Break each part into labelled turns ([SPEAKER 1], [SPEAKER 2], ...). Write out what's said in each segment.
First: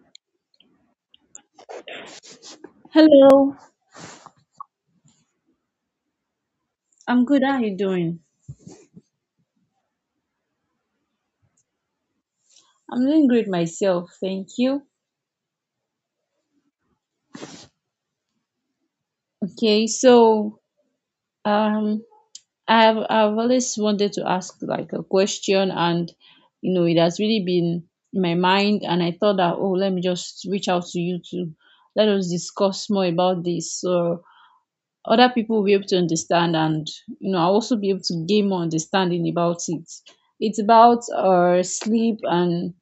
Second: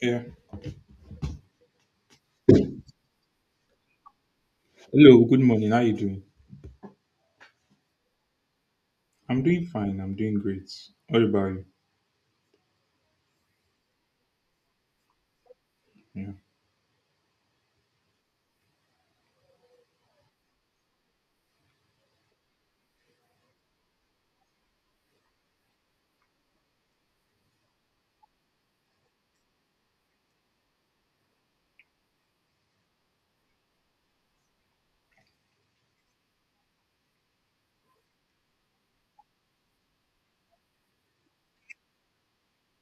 [SPEAKER 1] Yeah.
[SPEAKER 2] Hello,
[SPEAKER 1] Hello, good morning. How you doing?
[SPEAKER 2] I'm good. How are you doing?
[SPEAKER 1] I'm doing fine. I'm doing great. What about you?
[SPEAKER 2] I'm doing great myself, thank you.
[SPEAKER 1] Yeah.
[SPEAKER 2] Okay, so um, I've always wanted to ask like a question, and it has really been in my mind, and I thought that oh, let me just reach out to you to let us discuss more about this, so other people will be able to understand, and I'll also be able to gain more understanding about it. It's about our sleep and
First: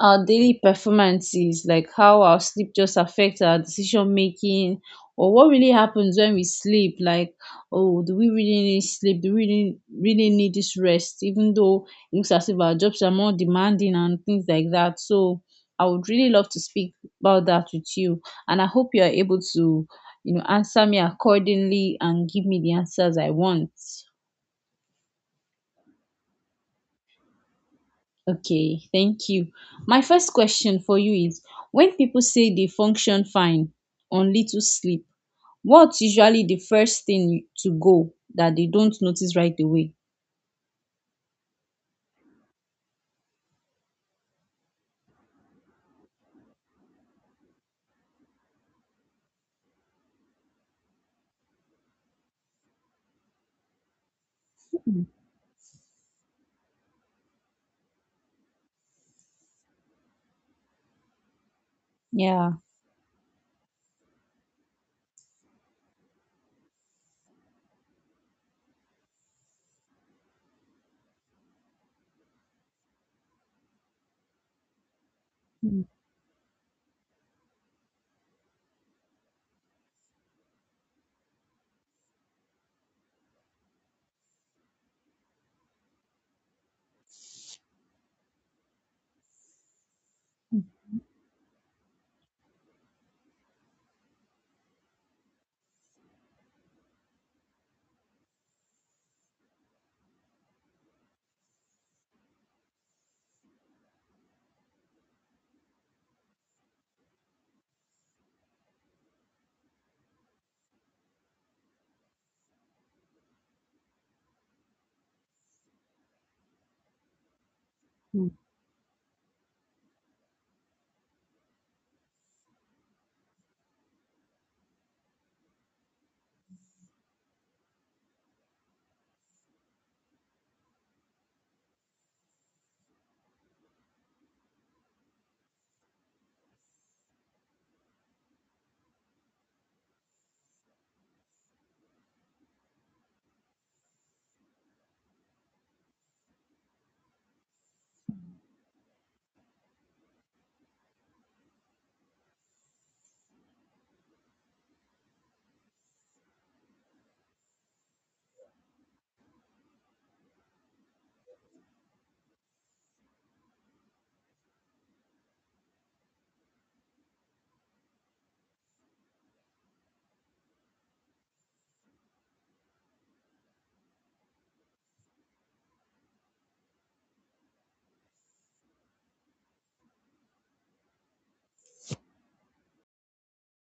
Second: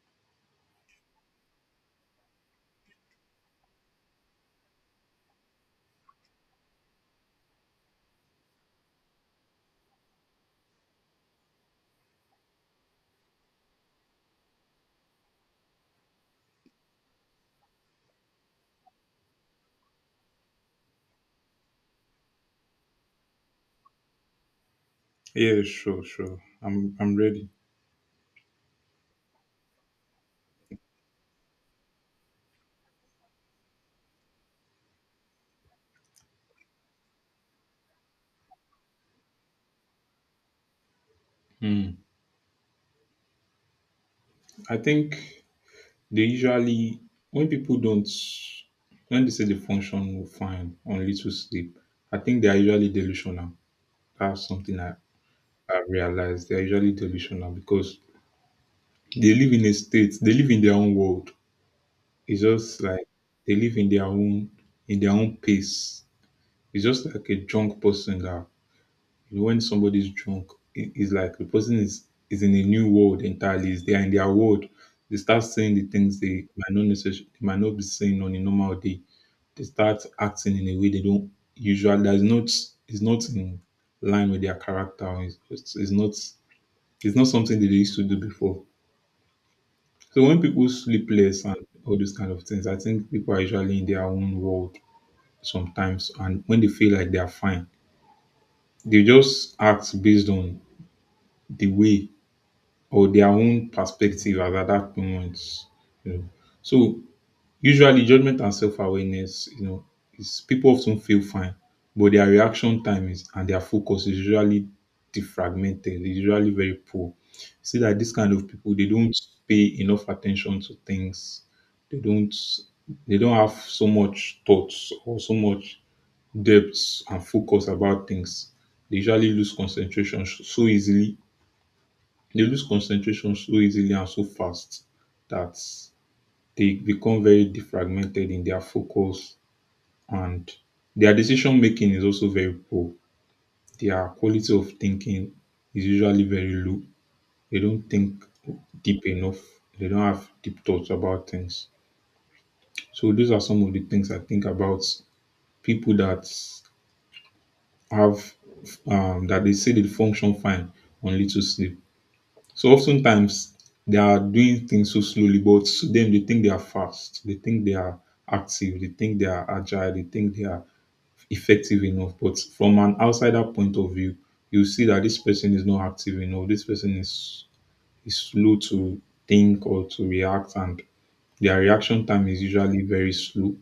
[SPEAKER 2] our daily performances, like how our sleep just affects our decision making, or what really happens when we sleep. Like, oh, do we really need sleep? Do we really, really need this rest? Even though it looks as if our jobs are more demanding and things like that. So, I would really love to speak about that with you, and I hope you are able to, answer me accordingly and give me the answers I want.
[SPEAKER 1] Yeah, sure, sure. I'm ready.
[SPEAKER 2] Okay, thank you. My first question for you is when people say they function fine on little sleep, what's usually the first thing to go that they don't notice right away?
[SPEAKER 1] Hmm. I think they usually, when people don't, when they say the function will fine on little sleep, I think they are usually delusional. That's something I realized. They're usually delusional because they live in a state, they live in their own world. It's
[SPEAKER 2] Yeah.
[SPEAKER 1] just like they live in their own pace. It's just like a drunk person that, when somebody's drunk, it's like the person is in a new world entirely. Is they are in their world. They start saying
[SPEAKER 2] Mhm.
[SPEAKER 1] the things they might not necessarily they might not be saying on a normal day. They start acting in a way they don't usually. That's not is not in line with their character. It's not something that they used to do before. So when people sleep less and all those kind of things, I think people are usually in their own world sometimes, and when they feel like they are fine, they just act based on the way or their own perspective as at that moment. You know, so usually judgment and self-awareness, you know, is people often feel fine, but their reaction time is and their focus is usually defragmented. It's usually very poor. See that this kind of people they don't pay enough attention to things. They don't they don't have so much thoughts or so much depth and focus about things. They usually lose concentration so easily, they lose concentration so easily and so fast that they become very defragmented in their focus, and their decision making is also very poor. Their quality of thinking is usually very low. They don't think deep enough. They don't have deep thoughts about things. So those are some of the things I think about people that have that they say they function fine on little sleep. So oftentimes they are doing things so slowly, but to them they think they are fast. They think they are active. They think they are agile. They think they are effective enough. But from an outsider point of view, you see that this person is not active enough. This person is slow to think or to react, and their reaction time is usually very slow.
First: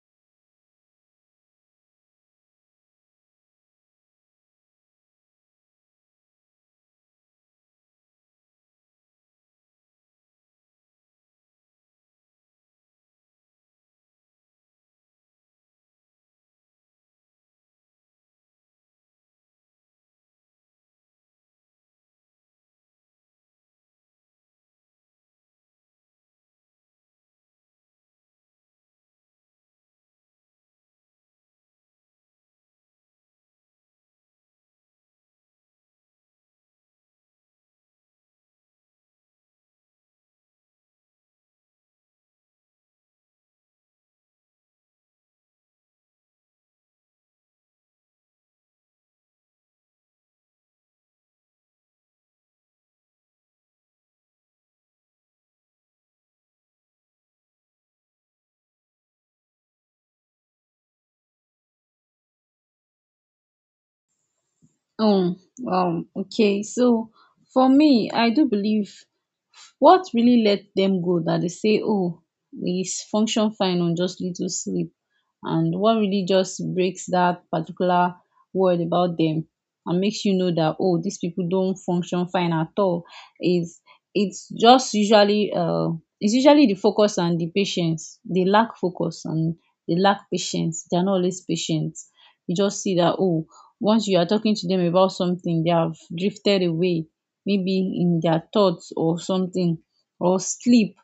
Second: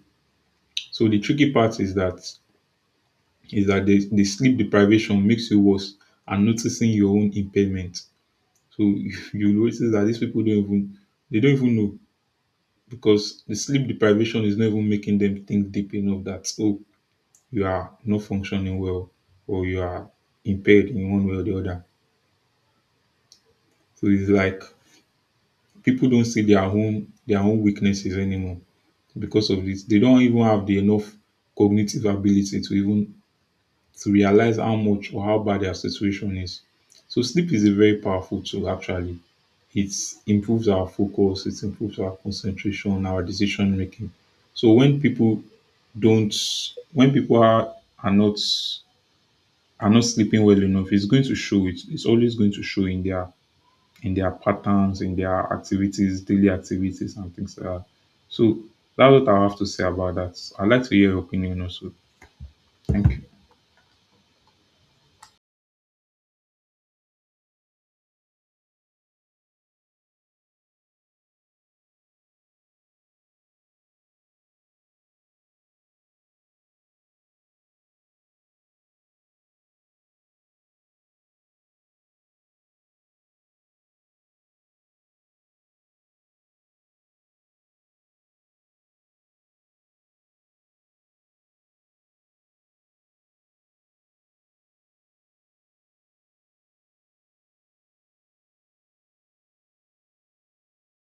[SPEAKER 1] So the tricky part is that the sleep deprivation makes you worse and noticing your own impairment. So you notice that these people don't even, they don't even know because the sleep deprivation is not even making them think deep enough, that oh, you are not functioning well or you are impaired in one way or the other. So it's like people don't see their own weaknesses anymore because of this. They don't even have the enough cognitive ability to even to realize how much or how bad their situation is. So sleep is a very powerful tool actually. It improves our focus, it improves our concentration, our decision making. So when people don't, when people are not are not sleeping well enough, it's going to show. It's always going to show in their patterns, in their activities, daily activities, and things like that. So that's what I have to say about that. I'd like to hear your opinion also. Thank you.
[SPEAKER 2] um um okay, so for me, I do believe what really let them go that they say, oh, we function fine on just little sleep, and what really just breaks that particular word about them and makes you know that oh, these people don't function fine at all is, it's just usually it's usually the focus and the patience. They lack focus and they lack patience. They're not always patient. You just see that oh, once you are talking to them about something, they have drifted away, maybe in their thoughts or something, or sleep.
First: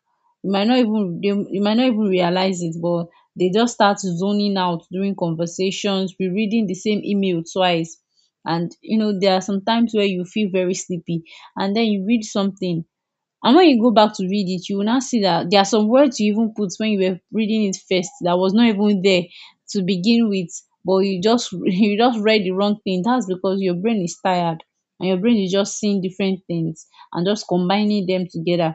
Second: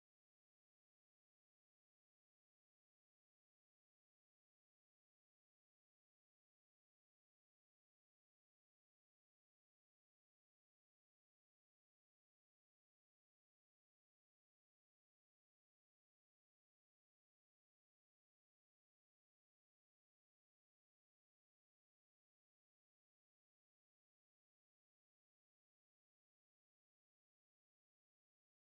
[SPEAKER 2] You might not even realize it, but they just start zoning out during conversations, rereading the same email twice. And there are some times where you feel very sleepy, and then you read something, and when you go back to read it, you will now see that there are some words you even put when you were reading it first that was not even there to begin with. But you just you just read the wrong thing. That's because your brain is tired, and your brain is just seeing different things and just combining them together.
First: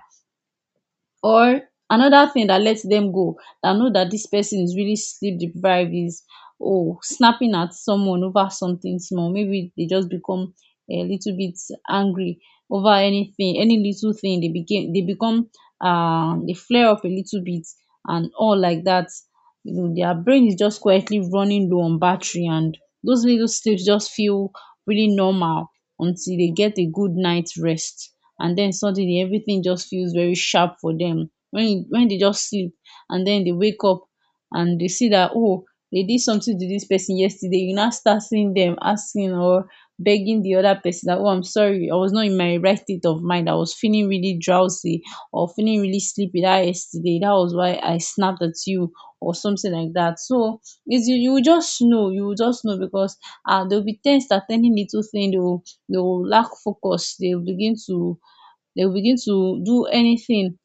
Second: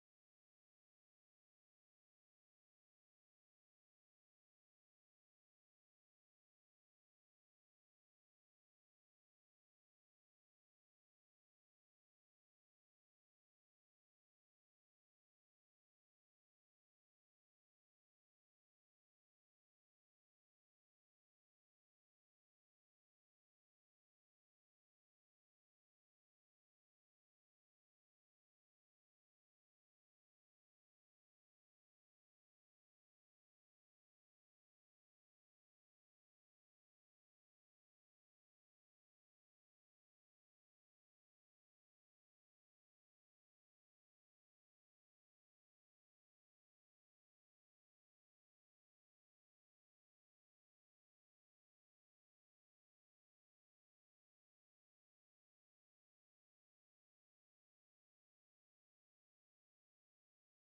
[SPEAKER 2] Or another thing that lets them go, that know that this person is really sleep deprived, is oh, snapping at someone over something small. Maybe they just become a little bit angry over anything, any little thing. They became they become, they flare up a little bit and all like that. Their brain is just quietly running low on battery, and those little sleeps just feel really normal until they get a good night's rest, and then suddenly everything just feels very sharp for them, when they just sleep and then they wake up and they see that oh, they did something to this person yesterday. You now start seeing them asking or begging the other person that oh, I'm sorry, I was not in my right state of mind. I was feeling really drowsy or feeling really sleepy that yesterday, that was why I snapped at you, or something like that. So it's you will just know, because they'll be tensed at any little thing. They will lack focus. They will begin to do anything.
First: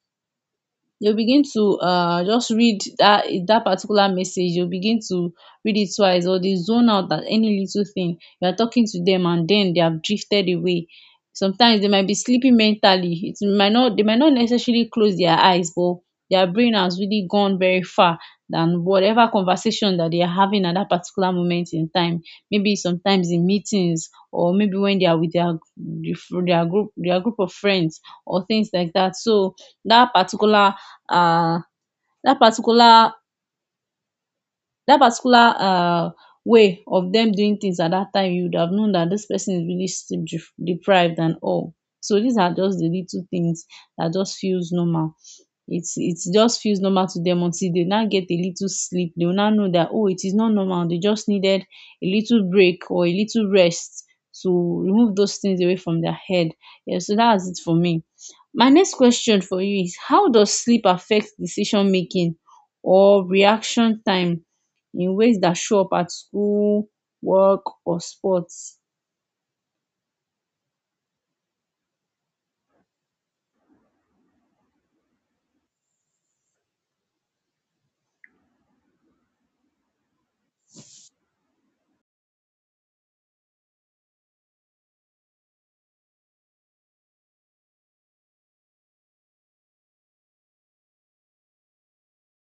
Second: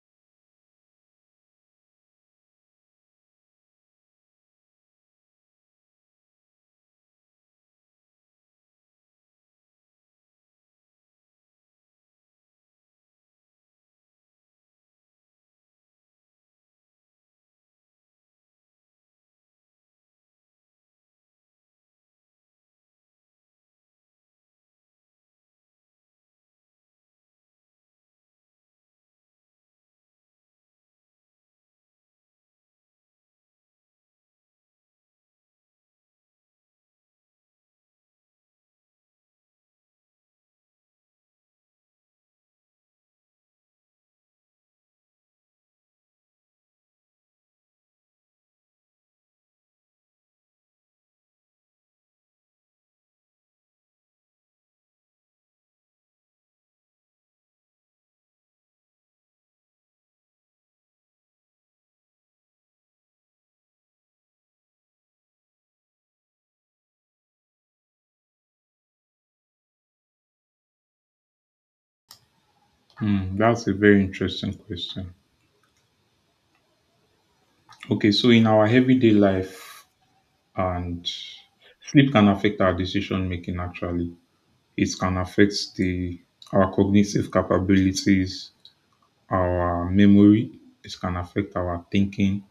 [SPEAKER 2] You go begin to just read that particular message. You go begin to read it twice, or they zone out at any little thing you are talking to them, and then they have drifted away. Sometimes they might be sleeping mentally. It might not They might not necessarily close their eyes, but their brain has really gone very far than whatever conversation that they are having at that particular moment in time, maybe sometimes in meetings or maybe when they are with their group of friends or things like that. So that particular uh that particular that particular way of them doing things at that time, you would have known that this person is really sleep deprived and all. So these are just the little things that just feels normal. It just feels normal to them until they now get a little sleep. They will now know that oh, it is not normal. They just needed a little break or a little rest to remove those things away from their head. Yeah, so that's it for me. My next question for you is how does sleep affect decision making or reaction time in ways that show up at school, work, or sports.
[SPEAKER 1] Hmm, that's a very interesting question. Okay, so in our everyday life, and sleep can affect our decision making actually. It can affect the our cognitive capabilities, our memory, it can affect our thinking,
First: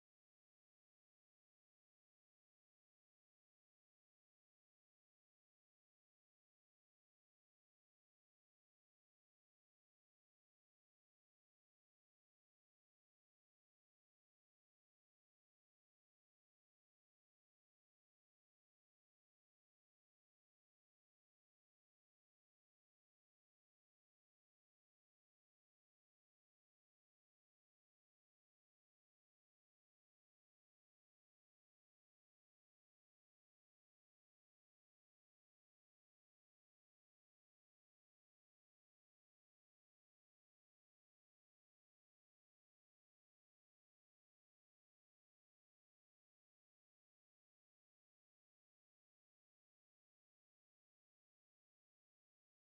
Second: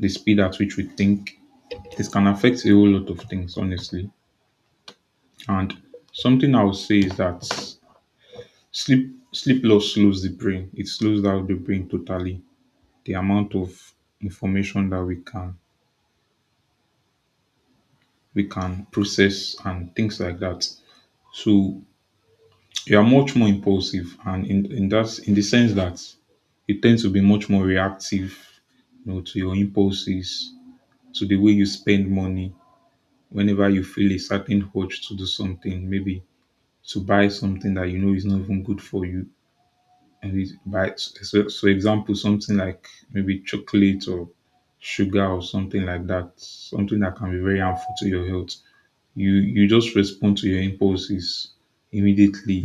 [SPEAKER 1] the speed at which we think. It can affect a whole lot of things, honestly. And something I would say is that sleep loss slows the brain. It slows down the brain totally. The amount of information that we can process and things like that. So you are much more impulsive and in that in the sense that you tend to be much more reactive, you know, to your impulses, to the way you spend money whenever you feel a certain urge to do something, maybe to buy something that you know is not even good for you, and it's buy so, so example something like maybe chocolate or sugar or something like that, something that can be very harmful to your health. You just respond to your impulses immediately.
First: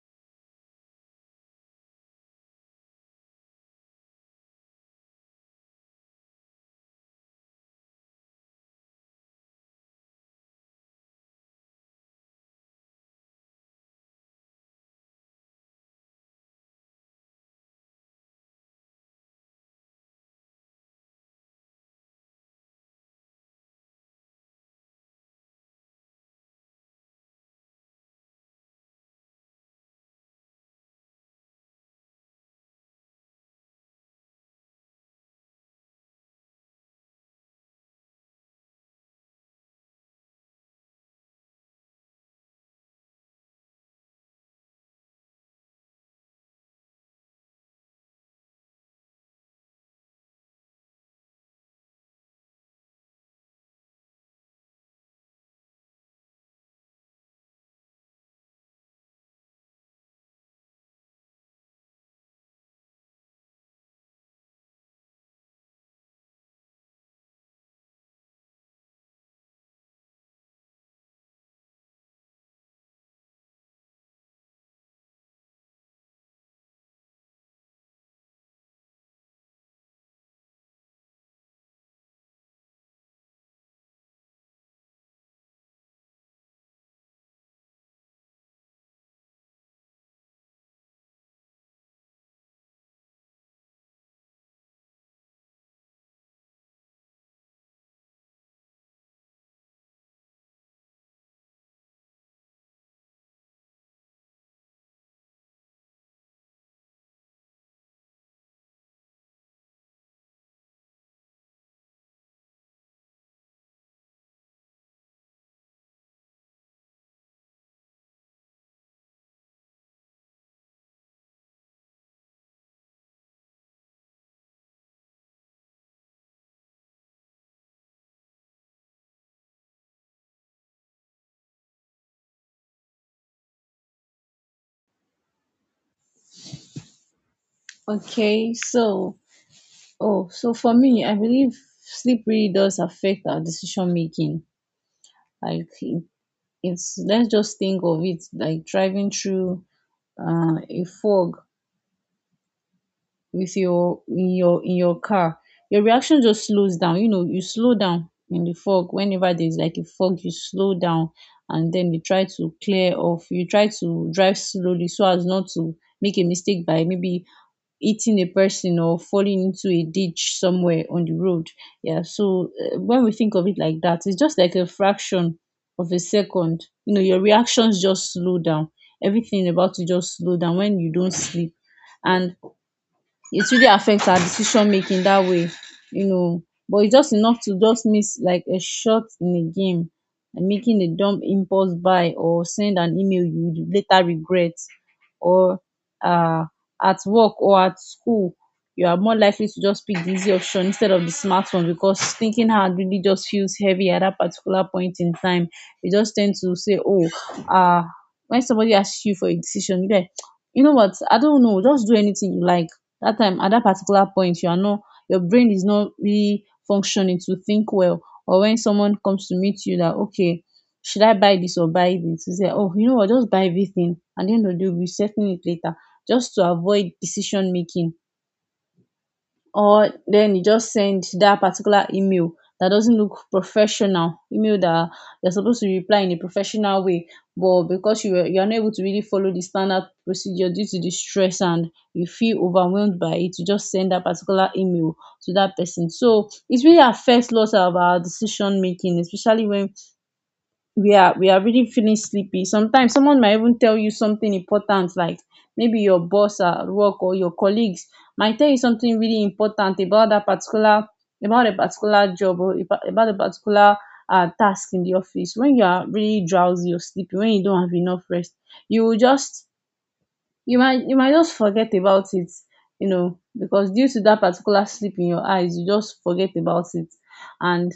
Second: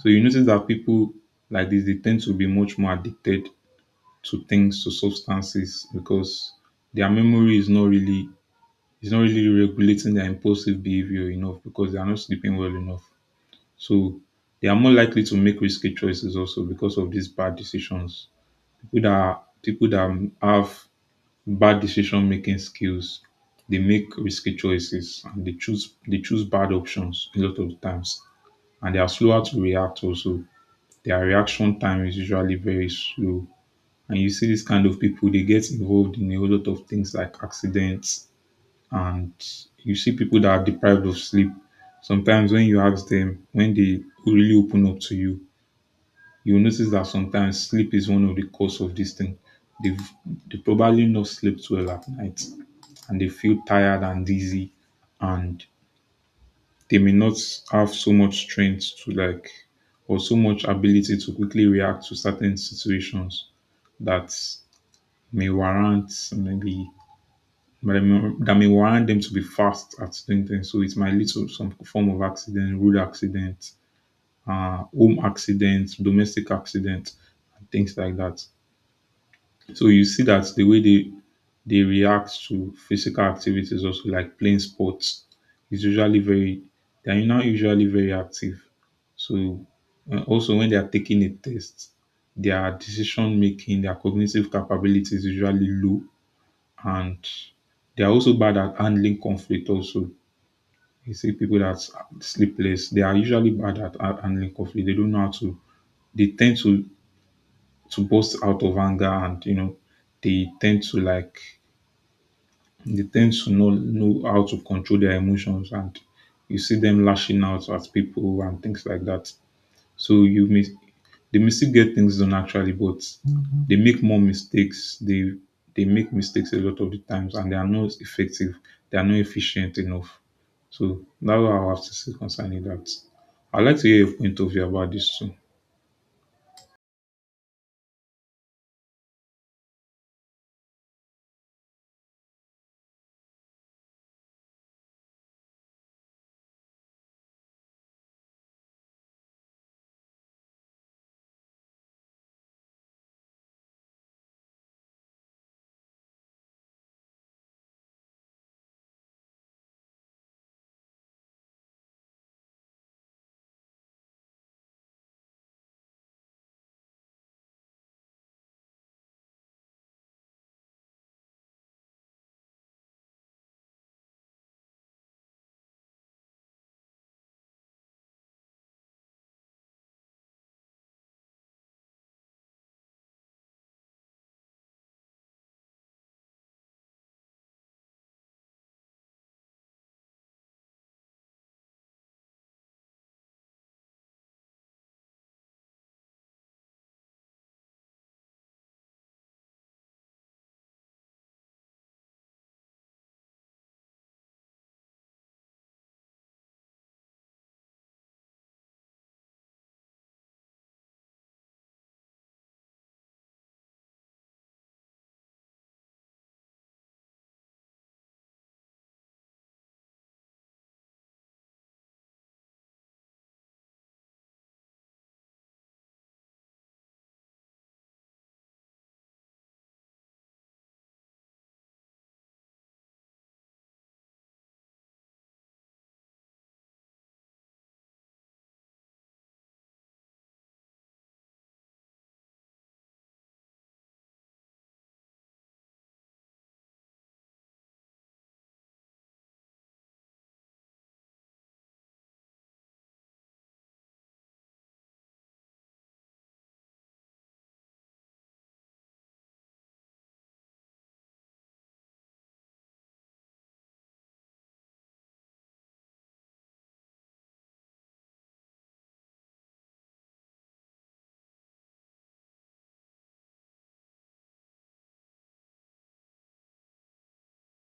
[SPEAKER 1] So you notice that people like this they tend to be much more addicted to things, to substances because their memory is not really regulating their impulsive behavior enough because they are not sleeping well enough. So they are more likely to make risky choices also because of these bad decisions. People that have bad decision-making skills. They make risky choices and they choose bad options a lot of times. And they are slower to react also. Their reaction time is usually very slow. And you see this kind of people, they get involved in a whole lot of things like accidents. And you see people that are deprived of sleep. Sometimes when you ask them, when they really open up to you, you'll notice that sometimes sleep is one of the cause of this thing. They've they probably not slept well at night, and they feel tired and dizzy, and they may not have so much strength to, like, or so much ability to quickly react to certain situations that may warrant, maybe, that may warrant them to be fast at doing things. So it might lead to some form of accident, road accident, home accident, domestic accident, and things like that. So you see that the way they react to physical activities also like playing sports. It's usually very, they are now usually very active. So also when they are taking a test, their decision making, their cognitive capability is usually low, and they are also bad at handling conflict also. You see people that sleepless, they are usually bad at handling conflict. They don't know how to they tend to burst out of anger, and you know they tend to like, they tend to know how to control their emotions, and you see them lashing out at people and things like that. So you may they may still get things done actually, but they make more mistakes. They make mistakes a lot of the times, and they are not effective. They are not efficient enough. So that's what I have to say concerning that. I'd like to hear a point of view about this too.
[SPEAKER 2] Okay, so for me, I believe sleep really does affect our decision making. Like, it's let's just think of it like driving through a fog with your in your in your car. Your reaction just slows down. You slow down in the fog whenever there's like a fog. You slow down and then you try to clear off, you try to drive slowly so as not to make a mistake by maybe hitting a person or falling into a ditch somewhere on the road. Yeah, so when we think of it like that, it's just like a fraction of a second. Your reactions just slow down. Everything about you just slow down when you don't sleep, and it really affects our decision making that way, you know. But it's just enough to just miss like a shot in a game, and making a dumb impulse buy or send an email you would later regret, or uh, at work or at school, you are more likely to just pick the easy option instead of the smart one because thinking hard really just feels heavy at that particular point in time. You just tend to say, oh, uh, when somebody asks you for a decision, you're like, you know what? I don't know. Just do anything you like. That time, at that particular point, your brain is not really functioning to think well. Or when someone comes to meet you that okay, should I buy this or buy this, you say, oh, you know what? Just buy everything. At the end of the day we'll be settling it later, just to avoid decision making. Or then you just send that particular email, that doesn't look professional email, that you're supposed to reply in a professional way, but because you are not able to really follow the standard procedure due to the stress, and you feel overwhelmed by it, you just send that particular email to that person. So it really affects lots of our decision making, especially when we are really feeling sleepy. Sometimes someone might even tell you something important, like maybe your boss at work or your colleagues might tell you something really important about that particular about a particular job, or about a particular task in the office. When you are really drowsy or sleepy, when you don't have enough rest, you will just you might just forget about it. Because due to that particular sleep in your eyes, you just forget about it. And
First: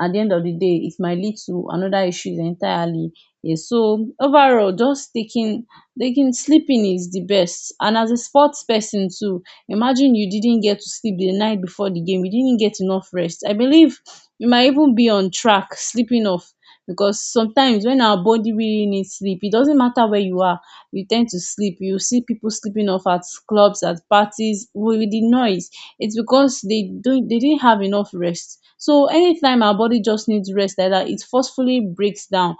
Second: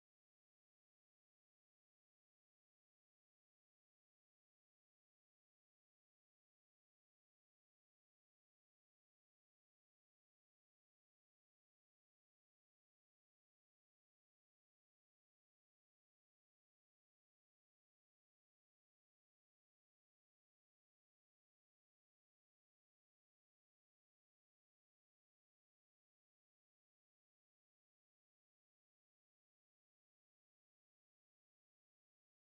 [SPEAKER 2] at the end of the day it might lead to another issues entirely. Yeah, so overall, just taking sleeping is the best. And as a sports person too, imagine you didn't get to sleep the night before the game, you didn't get enough rest. I believe you might even be on track sleeping off, because sometimes when our body really needs sleep, it doesn't matter where you are, you tend to sleep. You see people sleeping off at clubs, at parties, with the noise. It's because they didn't have enough rest. So anytime our body just needs rest like that, it forcefully breaks down,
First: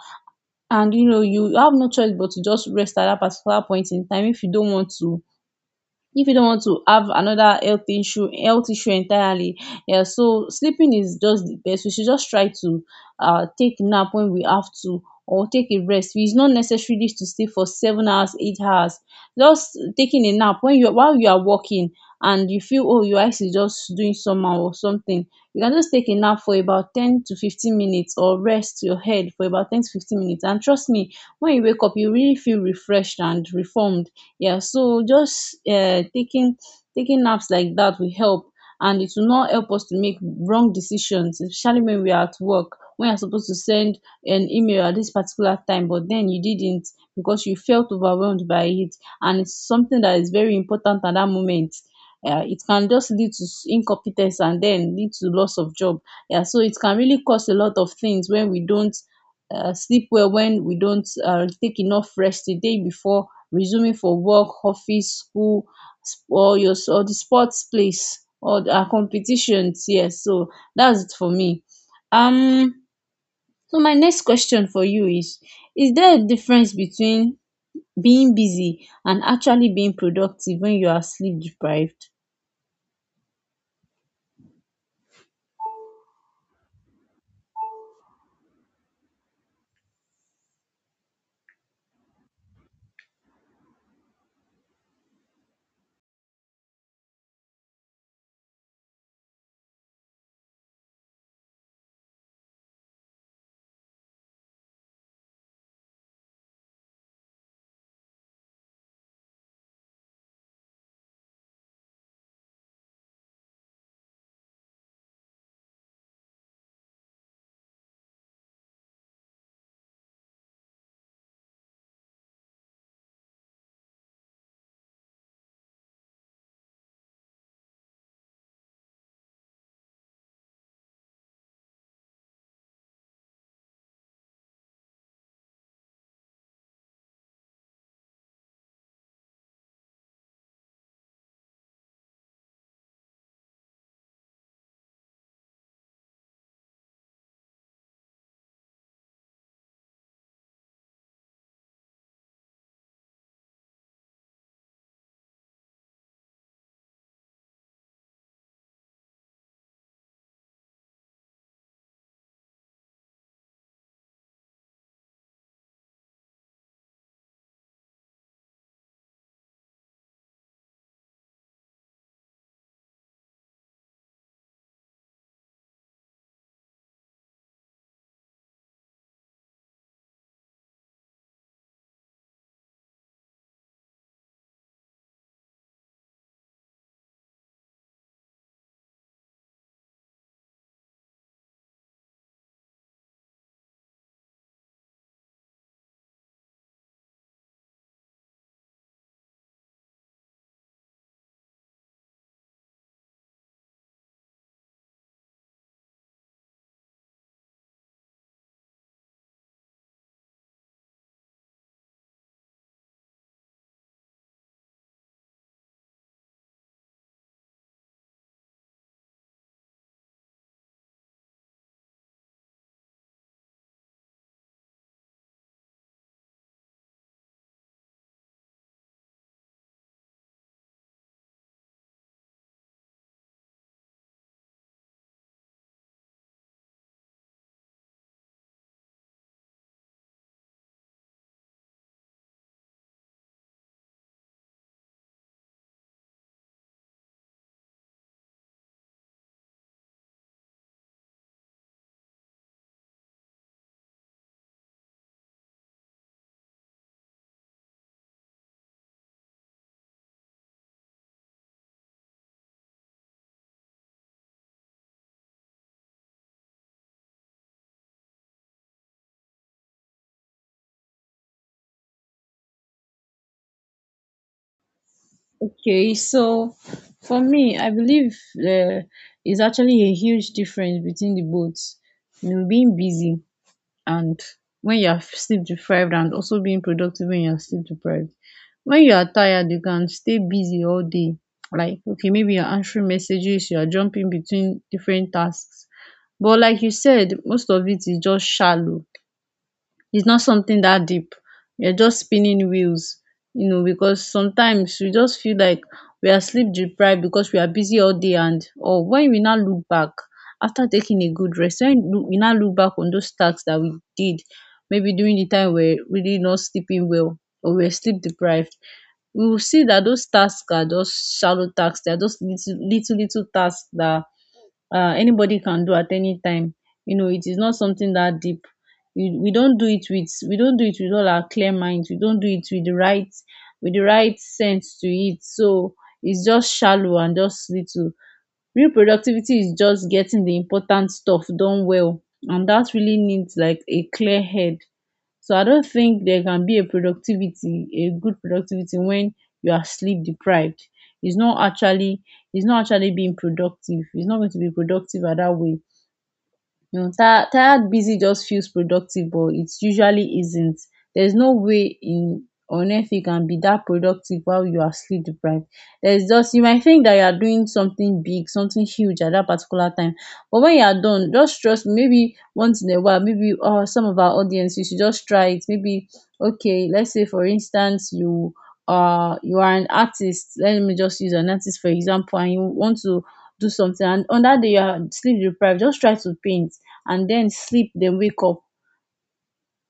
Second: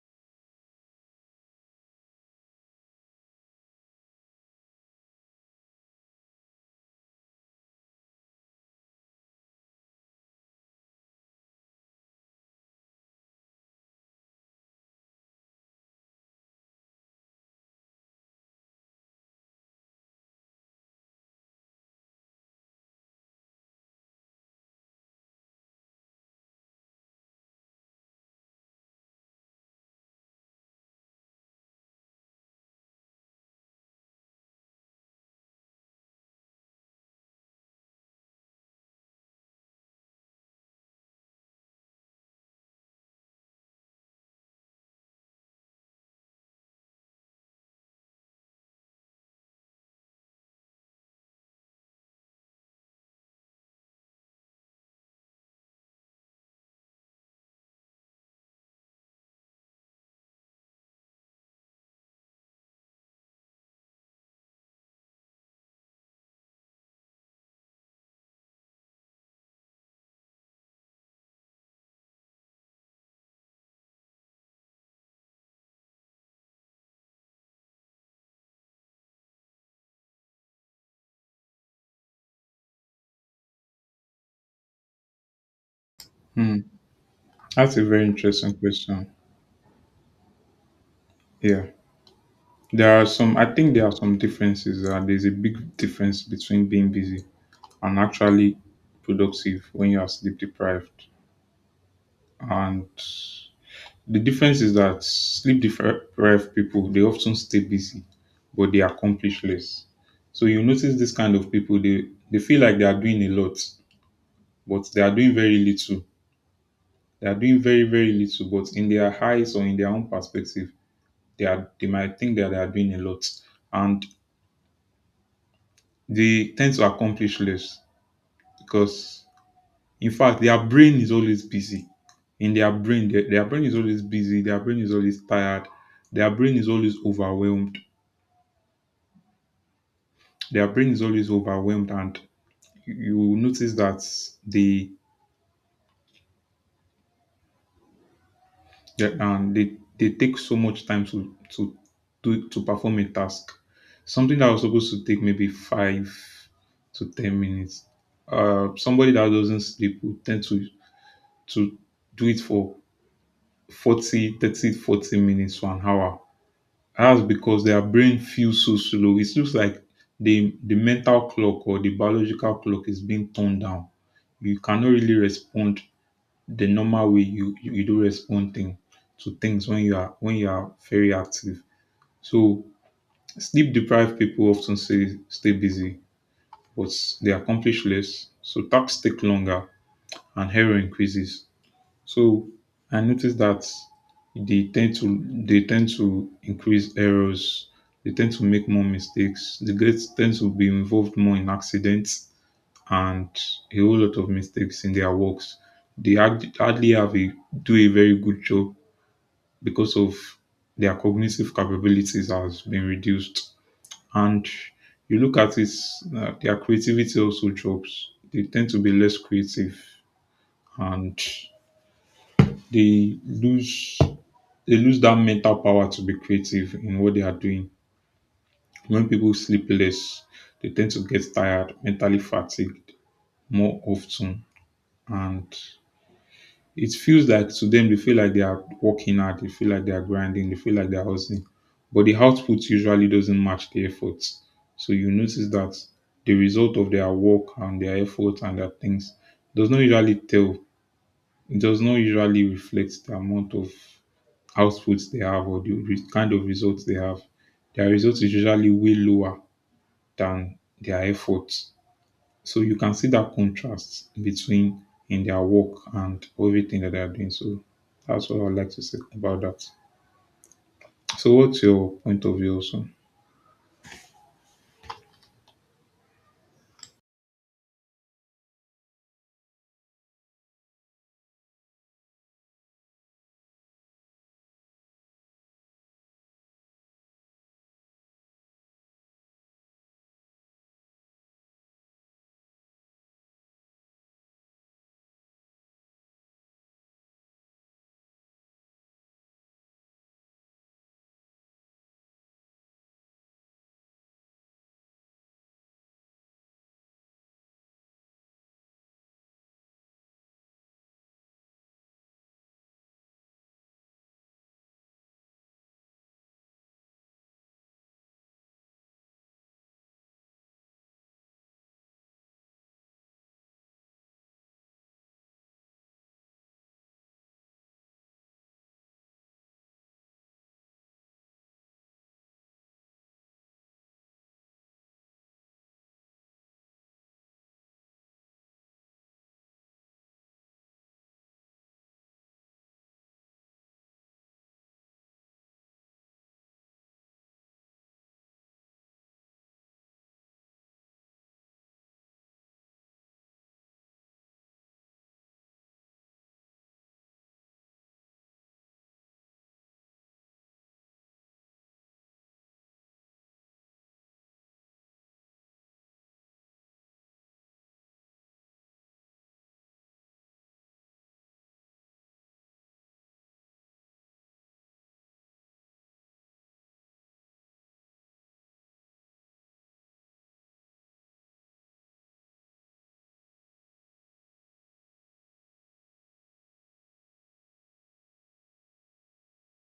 [SPEAKER 2] and you have no choice but to just rest at that particular point in time, if you don't want to have another health issue entirely. Yeah, so sleeping is just the best. We should just try to take nap when we have to or take a rest. It's not necessarily to sleep for 7 hours 8 hours, just taking a nap when you while you are working, and you feel oh, your eyes is just doing somehow or something. You can just take a nap for about 10 to 15 minutes or rest your head for about 10 to 15 minutes, and trust me, when you wake up you really feel refreshed and reformed. Yeah, so just taking naps like that will help, and it will not help us to make wrong decisions, especially when we are at work, when you are supposed to send an email at this particular time but then you didn't because you felt overwhelmed by it, and it's something that is very important at that moment. Yeah, it can just lead to incompetence and then lead to loss of job. Yeah, so it can really cause a lot of things when we don't sleep well, when we don't take enough rest the day before, resuming for work, office, school, or the sports place or our competitions. Yes, so that's it for me. um so my next question for you is there a difference between being busy and actually being productive when you are sleep deprived?
[SPEAKER 1] That's a very interesting question. Yeah. There are some, I think there are some differences. There's a big difference between being busy and actually productive when you are sleep deprived. And the difference is that sleep deprived people they often stay busy, but they accomplish less. So you notice this kind of people they feel like they are doing a lot, but they are doing very little. They are doing very very little, but in their eyes or in their own perspective, they are they might think that they are doing a lot, and they tend to accomplish less because in fact their brain is always busy in their brain, their brain is always busy, their brain is always tired, their brain is always overwhelmed, and you will notice that they they take so much time to to perform a task, something that was supposed to take maybe 5 to 10 minutes. Somebody that doesn't sleep will tend to to do it for 40, 30, 40 minutes to an hour. That's because their brain feels so slow. It looks like the mental clock or the biological clock is being turned down. You cannot really respond the normal way you do respond thing to things when you are very active. So sleep deprived people often say stay busy, but they accomplish less. So tasks take longer and error increases. So I noticed that they tend to increase errors. They tend to make more mistakes. The girls tend to be involved more in accidents and a whole lot of mistakes in their works. They hardly have a do a very good job because of their cognitive capabilities has been reduced. And you look at it, their creativity also drops. They tend to be less creative and they lose they lose that mental power to be creative in what they are doing. When people sleep less, they tend to get tired, mentally fatigued more often. And it feels like to them, they feel like they are working hard, they feel like they are grinding, they feel like they are hustling. But the output usually doesn't match the effort. So you notice that the result of their work and their effort and their things does not usually tell, it does not usually reflect the amount of outputs they have or the kind of results they have. Their results is usually way lower than their efforts. So you can see that contrast between in their work and everything that they are doing. So that's what I would like to say about that. So what's your point of view also?
[SPEAKER 2] Okay, so for me I believe, um is actually a huge difference between the both, you know, being busy and when you are sleep deprived, and also being productive when you are sleep deprived. When you are tired, you can stay busy all day. Like, okay, maybe you're answering messages, you are jumping between different tasks. But like you said, most of it is just shallow. It's not something that deep. You're just spinning wheels, you know, because sometimes we just feel like we are sleep deprived because we are busy all day, and or when we now look back after taking a good rest, when we now look back on those tasks that we did, maybe during the time we're really not sleeping well or we're sleep deprived, we will see that those tasks are just shallow tasks. They are just little, little, little tasks that anybody can do at any time. You know, it is not something that deep. We don't do it with, we don't do it with all our clear minds. We don't do it with the right, with the right sense to it. So it's just shallow and just little. Real productivity is just getting the important stuff done well, and that really needs like a clear head. So I don't think there can be a productivity, a good productivity when you are sleep deprived. It's not actually it's not actually being productive. It's not going to be productive at that way. You know, tired busy just feels productive but it usually isn't. There's no way in, on earth you can be that productive while you are sleep deprived. There's just, you might think that you are doing something big, something huge at that particular time, but when you are done, just trust me, maybe once in a while, maybe some of our audience, you should just try it. Maybe, okay, let's say for instance you, you are an artist, let me just use an artist for example, and you want to do something, and on that day you are sleep deprived, just try to paint and then sleep, then wake up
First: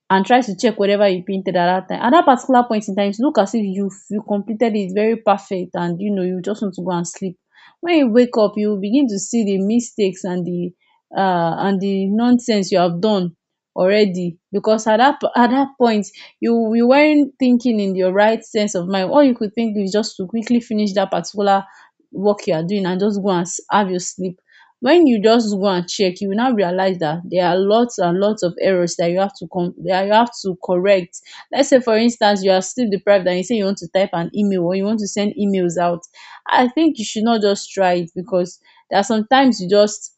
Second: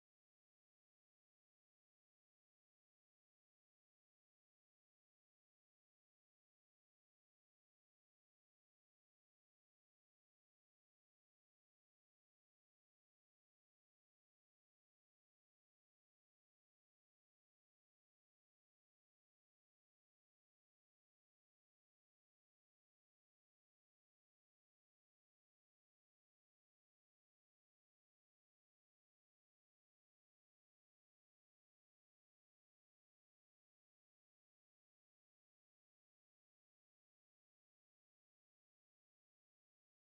[SPEAKER 2] and try to check whatever you printed at that time, at that particular point in time. It look as if you completed it very perfect, and you know, you just want to go and sleep. When you wake up, you will begin to see the mistakes and the nonsense you have done already, because at at that point you weren't thinking in your right sense of mind. All you could think is just to quickly finish that particular work you are doing and just go and have your sleep. When you just go and check, you will now realize that there are lots and lots of errors that you have to that you have to correct. Let's say for instance you are sleep deprived, and you say you want to type an email or you want to send emails out. I think you should not just try it, because there are sometimes you just,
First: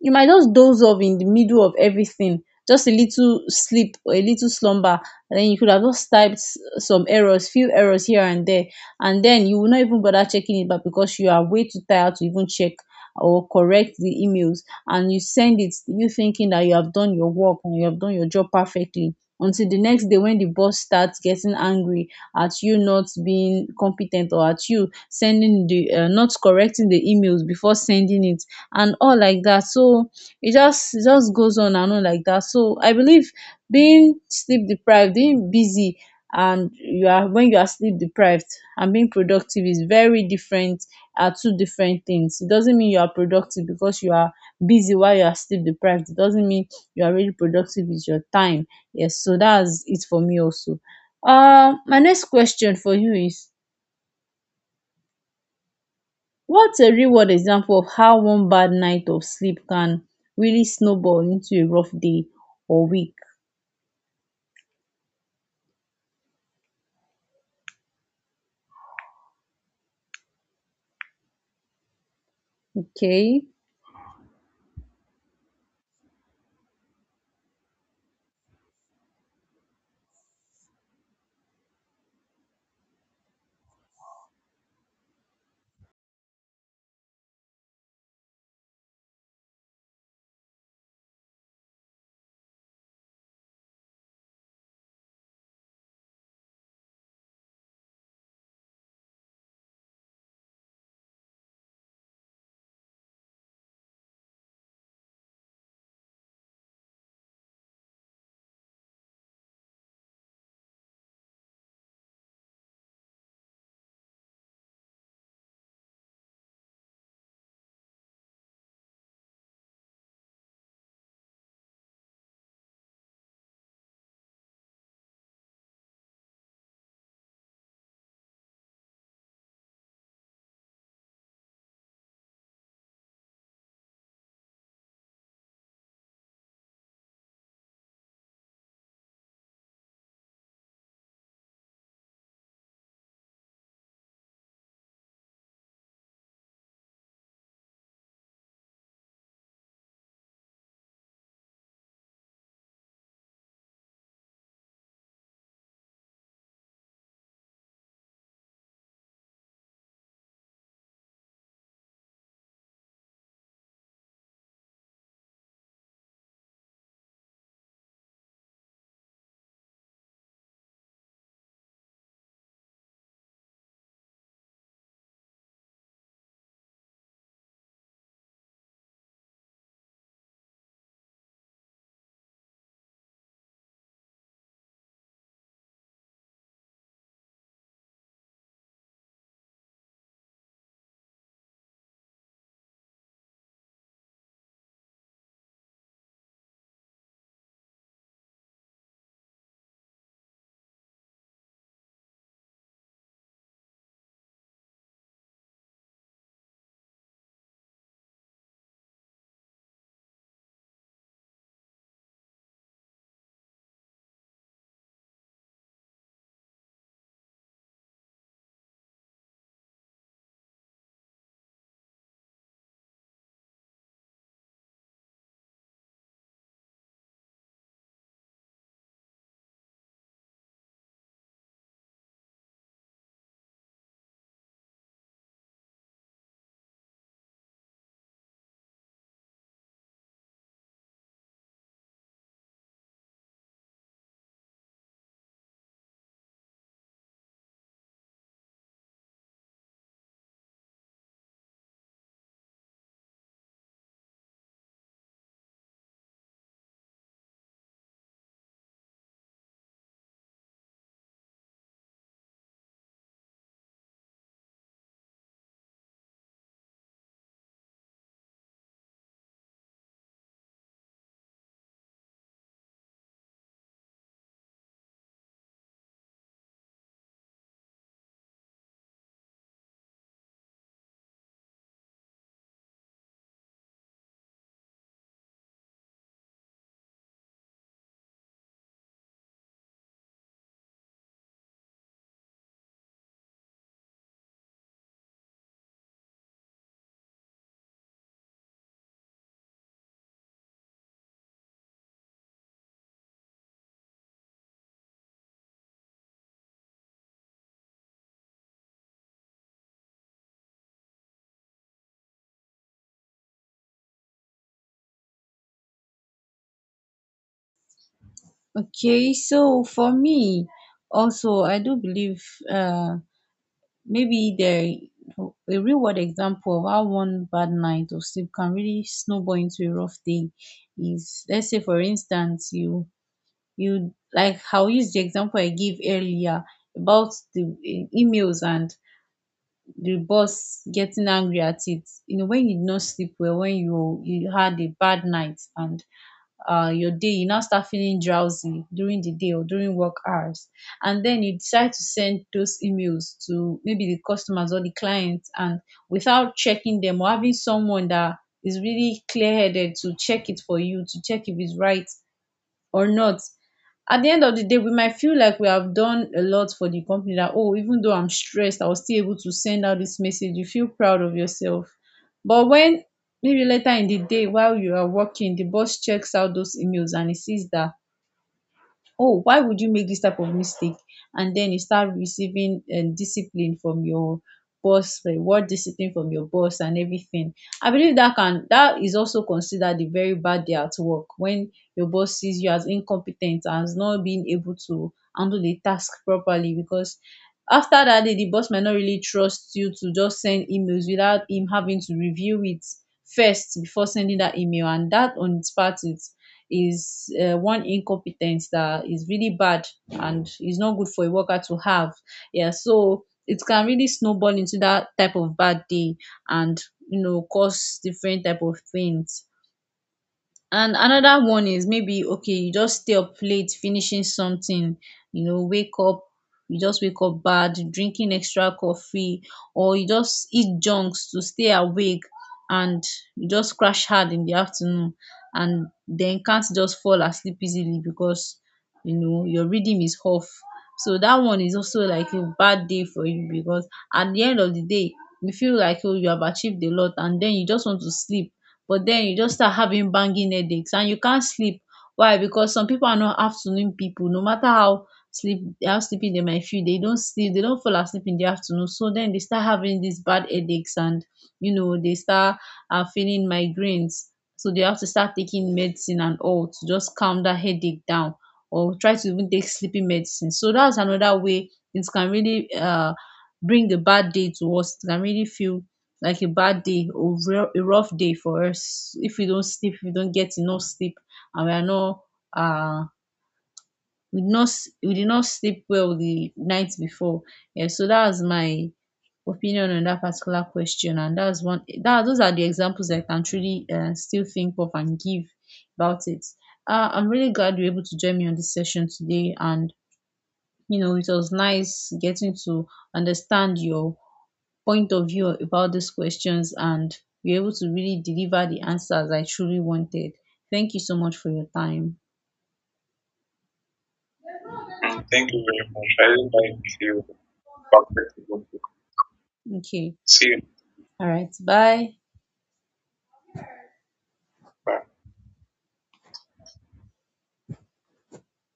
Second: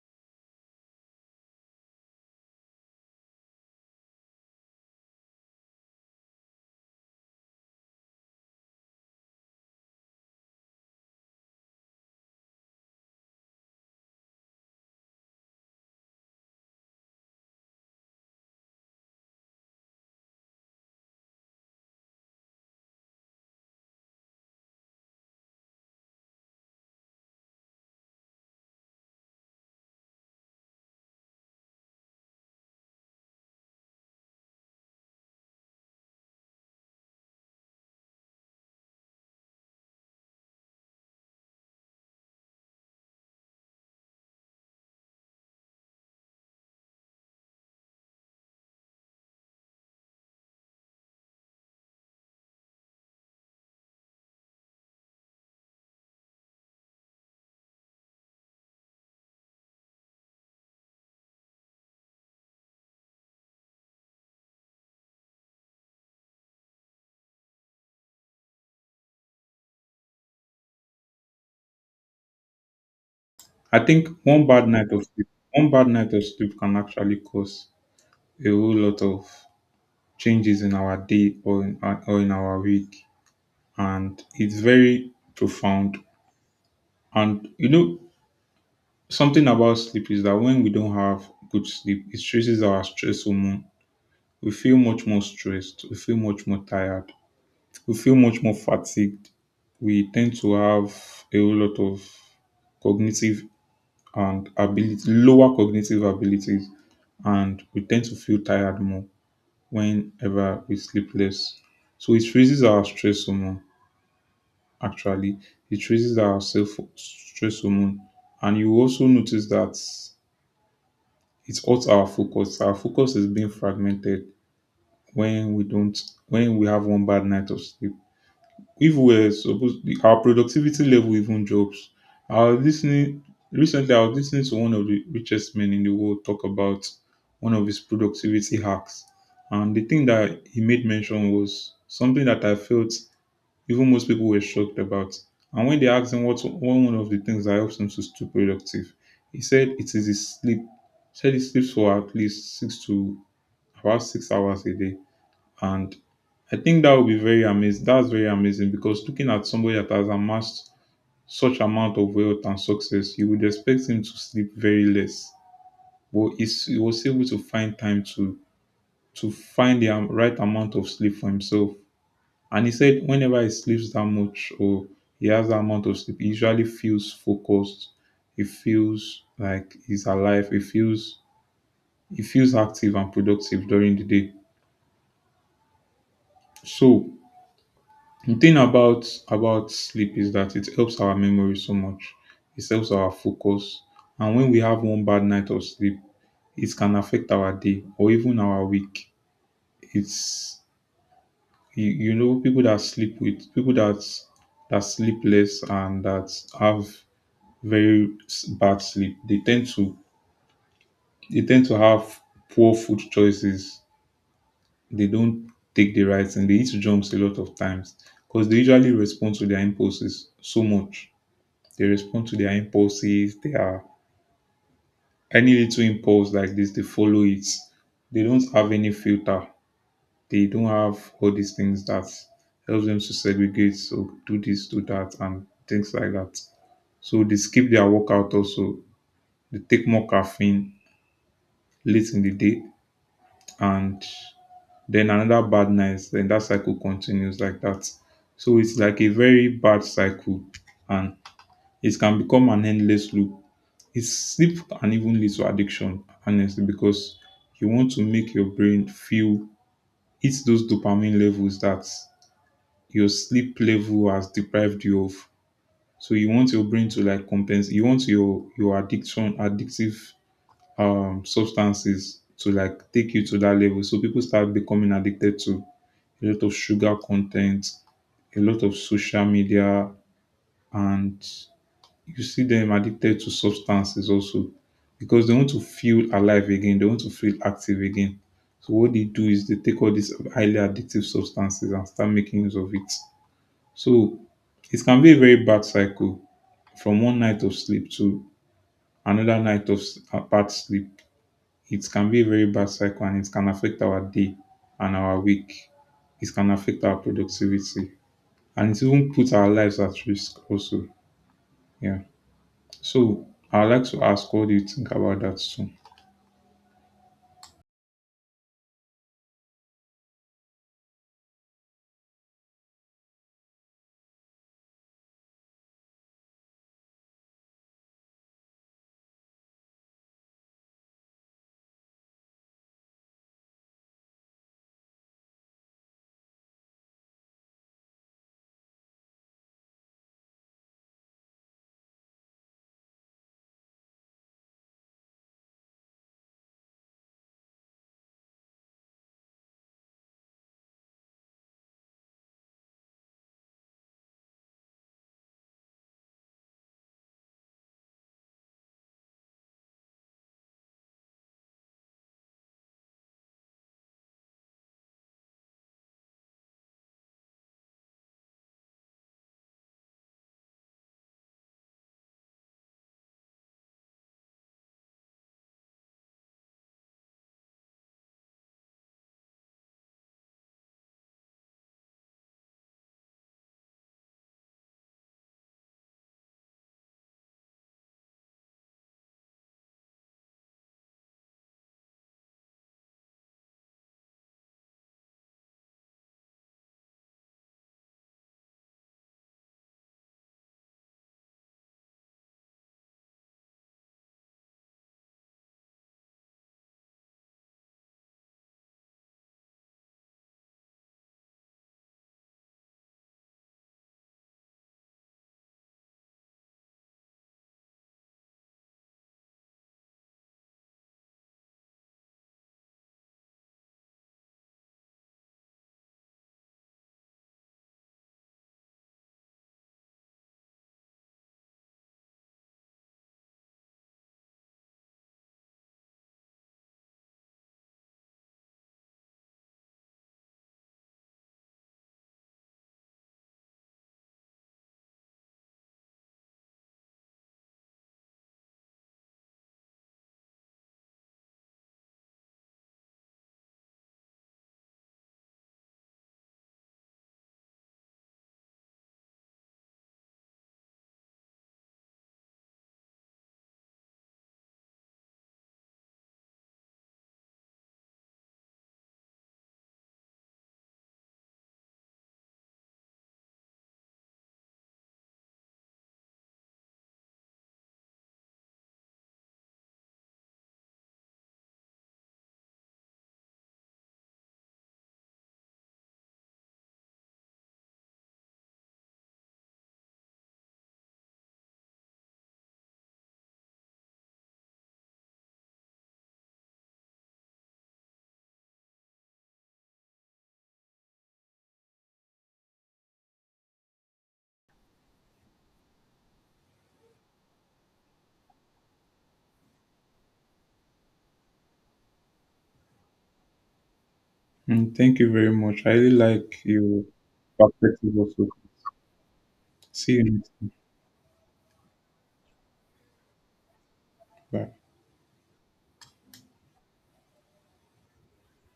[SPEAKER 2] you might just doze off in the middle of everything, just a little sleep or a little slumber, and then you could have just typed some errors, few errors here and there, and then you will not even bother checking it back because you are way too tired to even check or correct the emails. And you send it, you thinking that you have done your work and you have done your job perfectly, until the next day when the boss starts getting angry at you not being competent, or at you sending the not correcting the emails before sending it and all like that. So it just, it just goes on and on like that. So I believe, being sleep deprived, being busy and you are, when you are sleep deprived, and being productive is very different, are two different things. It doesn't mean you are productive because you are busy while you are sleep deprived. It doesn't mean you are really productive with your time. Yes, so that's it for me also. My next question for you is, what's a real world example of how one bad night of sleep can really snowball into a rough day or week? Okay.
[SPEAKER 1] I think one bad night of sleep, one bad night of sleep can actually cause a whole lot of changes in our day, or in our week, and it's very profound. And you know, something about sleep is that when we don't have good sleep, it stresses our stress hormone. We feel much more stressed. We feel much more tired. We feel much more fatigued. We tend to have a whole lot of cognitive and ability, lower cognitive abilities, and we tend to feel tired more whenever we sleep less. So it raises our stress hormone. Actually, it raises our self stress hormone. And you also notice that it's also our focus. Our focus is being fragmented when we don't when we have one bad night of sleep. If we're supposed, our productivity level even drops. I was listening, recently I was listening to one of the richest men in the world talk about one of his productivity hacks. And the thing that he made mention was something that I felt even most people were shocked about. And when they asked him what one of the things that helps him to stay productive, he said it is his sleep. He said he sleeps for at least six to about six hours a day. And I think that would be very amazing. That's very amazing because looking at somebody that has amassed such amount of wealth and success, you would expect him to sleep very less. But he was able to find time to find the right amount of sleep for himself, and he said whenever he sleeps that much, or he has that amount of sleep, he usually feels focused. He feels like he's alive. He feels active and productive during the day. So the thing about sleep is that it helps our memory so much. It helps our focus. And when we have one bad night of sleep, it can affect our day or even our week. It's you know, people that sleep with people that sleep less and that have very bad sleep. They tend to, they tend to have poor food choices. They don't take the right, and they eat jumps a lot of times because they usually respond to their impulses so much. They respond to their impulses. They are any little impulse like this, they follow it. They don't have any filter. They don't have all these things that helps them to segregate. So do this, do that, and things like that. So they skip their workout also. They take more caffeine late in the day, and then another bad night, then that cycle continues like that. So it's like a very bad cycle, and it can become an endless loop. It's sleep can even lead to addiction, honestly, because you want to make your brain feel it's those dopamine levels that your sleep level has deprived you of. So you want your brain to like compensate. You want your addiction, addictive substances to like take you to that level. So people start becoming addicted to a lot of sugar content, a lot of social media, and you see them addicted to substances also, because they want to feel alive again, they want to feel active again. So what they do is they take all these highly addictive substances and start making use of it. So it can be a very bad cycle from one night of sleep to another night of bad sleep. It can be a very bad cycle, and it can affect our day and our week. It can affect our productivity, and it even puts our lives at risk also. Yeah. So I'd like to ask, what do you think about that too?
[SPEAKER 2] Okay, so for me, also, I do believe, uh, maybe there, a real world example of how one bad night of sleep can really snowball into a rough day is, let's say for instance you, you like how, use the example I gave earlier about the emails and the boss getting angry at it. You know, when you did not sleep well, when you had a bad night, and your day, you now start feeling drowsy during the day or during work hours, and then you decide to send those emails to maybe the customers or the clients, and without checking them or having someone that is really clear headed to check it for you, to check if it's right or not. At the end of the day, we might feel like we have done a lot for the company, that, oh, even though I'm stressed I was still able to send out this message. You feel proud of yourself. But when maybe later in the day while you are working, the boss checks out those emails and he sees that, oh, why would you make this type of mistake? And then you start receiving, discipline from your boss, reward discipline from your boss and everything. I believe that can, that is also considered a very bad day at work, when your boss sees you as incompetent, as not being able to handle the task properly, because after that day the boss might not really trust you to just send emails without him having to review it first before sending that email. And that on its part is one incompetence that is really bad and is not good for a worker to have. Yeah, so it can really snowball into that type of bad day, and you know, cause different type of things. And another one is, maybe okay, you just stay up late finishing something, you know, wake up, you just wake up bad, drinking extra coffee, or you just eat junks to stay awake, and you just crash hard in the afternoon, and then can't just fall asleep easily because you know your rhythm is off. So that one is also like a bad day for you, because at the end of the day, you feel like, oh, you have achieved a lot and then you just want to sleep, but then you just start having banging headaches and you can't sleep. Why? Because some people are not afternoon people. No matter how sleep how sleepy they might feel, they don't sleep, they don't fall asleep in the afternoon. So then they start having these bad headaches, and you know they start feeling migraines. So they have to start taking medicine and all to just calm that headache down, or try to even take sleeping medicine. So that's another way it can really bring the bad day to us. It can really feel like a bad day or a rough day for us if we don't sleep, if we don't get enough sleep, and we are not, uh we did not we did not sleep well the night before. Yeah, so that's my opinion on that particular question, and that's one that, those are the examples I can truly, still think of and give about it. I'm really glad you're able to join me on this session today, and you know, it was nice getting to understand your point of view about these questions and be able to really deliver the answers I truly wanted. Thank you so much for your time.
[SPEAKER 1] Mm, thank you very much. I really like your perspective also. See
[SPEAKER 2] Okay.
[SPEAKER 1] you next.
[SPEAKER 2] All right. Bye.
[SPEAKER 1] Bye.